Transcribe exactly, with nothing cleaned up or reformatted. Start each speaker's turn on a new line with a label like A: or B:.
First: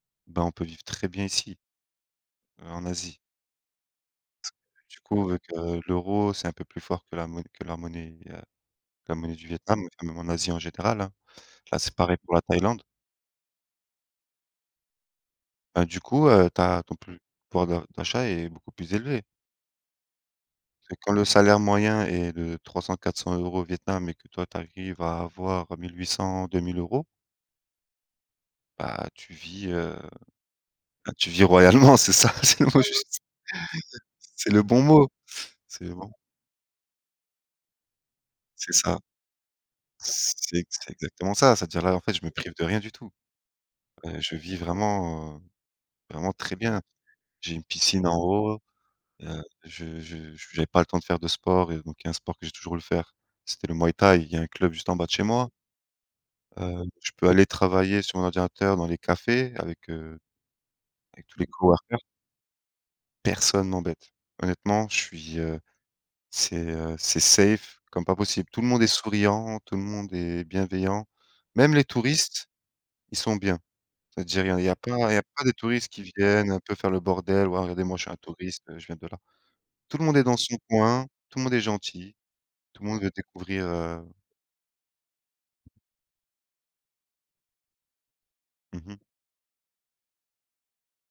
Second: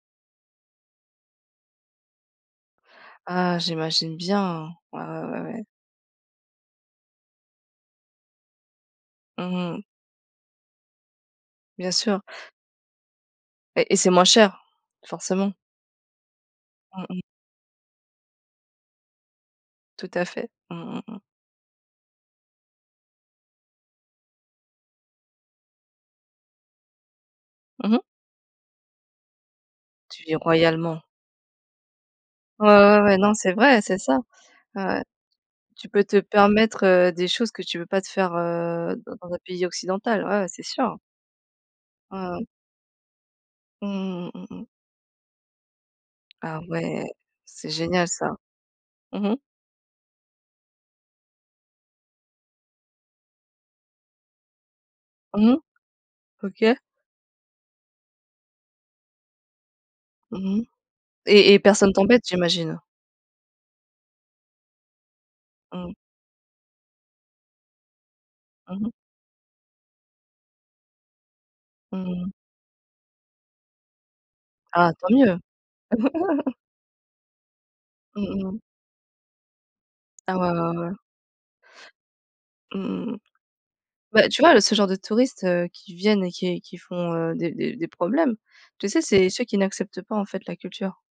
A: Bah, on peut vivre très bien ici heu, en Asie.
B: Ah. J'imagine bien. Ouais,
A: Du coup,
B: ouais, ouais,
A: avec,
B: ouais.
A: heu, l'euro, c'est un peu plus fort que la monn que la monnaie, heu, la monnaie du
B: Mmh mh.
A: Vietnam, même en Asie, en général, hein. Là,
B: Bien
A: c'est pareil
B: sûr.
A: pour la Thaïlande.
B: Et et c'est moins cher. Forcément.
A: Bah, du coup, heu, tu as, ton
B: Mmh
A: puv
B: mh.
A: pouvoir de d'achat est beaucoup plus élevé
B: Tout à fait. Mmh,
A: et
B: mmh
A: quand
B: mh.
A: le salaire moyen est de trois-cents-quatre cents euros au Vietnam et que toi, tu arrives à avoir mille huit cents-deux mille euros
B: Mmh mh.
A: bah, tu vis, heu,
B: Tu vis royalement.
A: bah, tu vis royalement, c'est ça. C'est le
B: Ouais,
A: mot
B: ouais, ouais.
A: juste.
B: Non c'est vrai, c'est ça.
A: C'est le bon
B: Ouais, ouais.
A: mot. C'est
B: Tu
A: le
B: peux
A: bon mot.
B: te permettre, heu, des choses que tu peux pas te faire,
A: C'est
B: heu,
A: ça.
B: dans dans un pays occidental. Ouais, ouais, c'est
A: C'est c'est
B: sûr.
A: exactement ça. C'est-à-dire, là, en fait,
B: Mmh
A: je me
B: mh.
A: prive de rien du tout. Heu,
B: Mmh,
A: je
B: mmh, mmh
A: vis
B: mh.
A: vraiment, heu, vraiment très
B: Ah
A: bien.
B: ouais.
A: J'ai une
B: C'est
A: piscine
B: génial
A: en
B: ça.
A: haut.
B: Mmh mh.
A: Heu. Je je j'avais pas le temps de faire de sport et donc il y a un sport que j'ai toujours voulu faire. C'était le Muay Thai. Il y a un club juste en bas de chez
B: Mmh
A: moi
B: mh. OK.
A: heu, je peux aller travailler sur mon ordinateur dans les cafés avec, heu,
B: Mmh mh.
A: avec tous les
B: Et et personne
A: coworkers
B: t'embête, j'imagine?
A: Personne m'embête. Honnêtement, je suis, heu,
B: Mmh.
A: c'est, heu, c'est safe, comme pas possible. Tout le
B: Mmh
A: monde est
B: mh.
A: souriant, tout le monde est bienveillant, même les
B: Mmh mh.
A: touristes, ils sont bien. C'est à dire, il y a il y a
B: Ah
A: plein
B: tant
A: Il y a
B: mieux!
A: pas des touristes qui viennent un peu faire le bordel, ou alors: «Regardez, moi, je suis un
B: Mmh mh.
A: touriste, je viens de là». Tout le monde est
B: Ah
A: dans
B: ouais,
A: son
B: ouais, ouais.
A: coin. Tout le monde est gentil. Tout le monde veut
B: Mmh mh.
A: découvrir, heu
B: Bah, tu vois, le ce genre de touristes, heu, qui viennent et qui qui font, heu, des des des problèmes. Tu
A: Mmh mh.
B: sais, c'est ceux qui n'acceptent pas, en fait, la culture.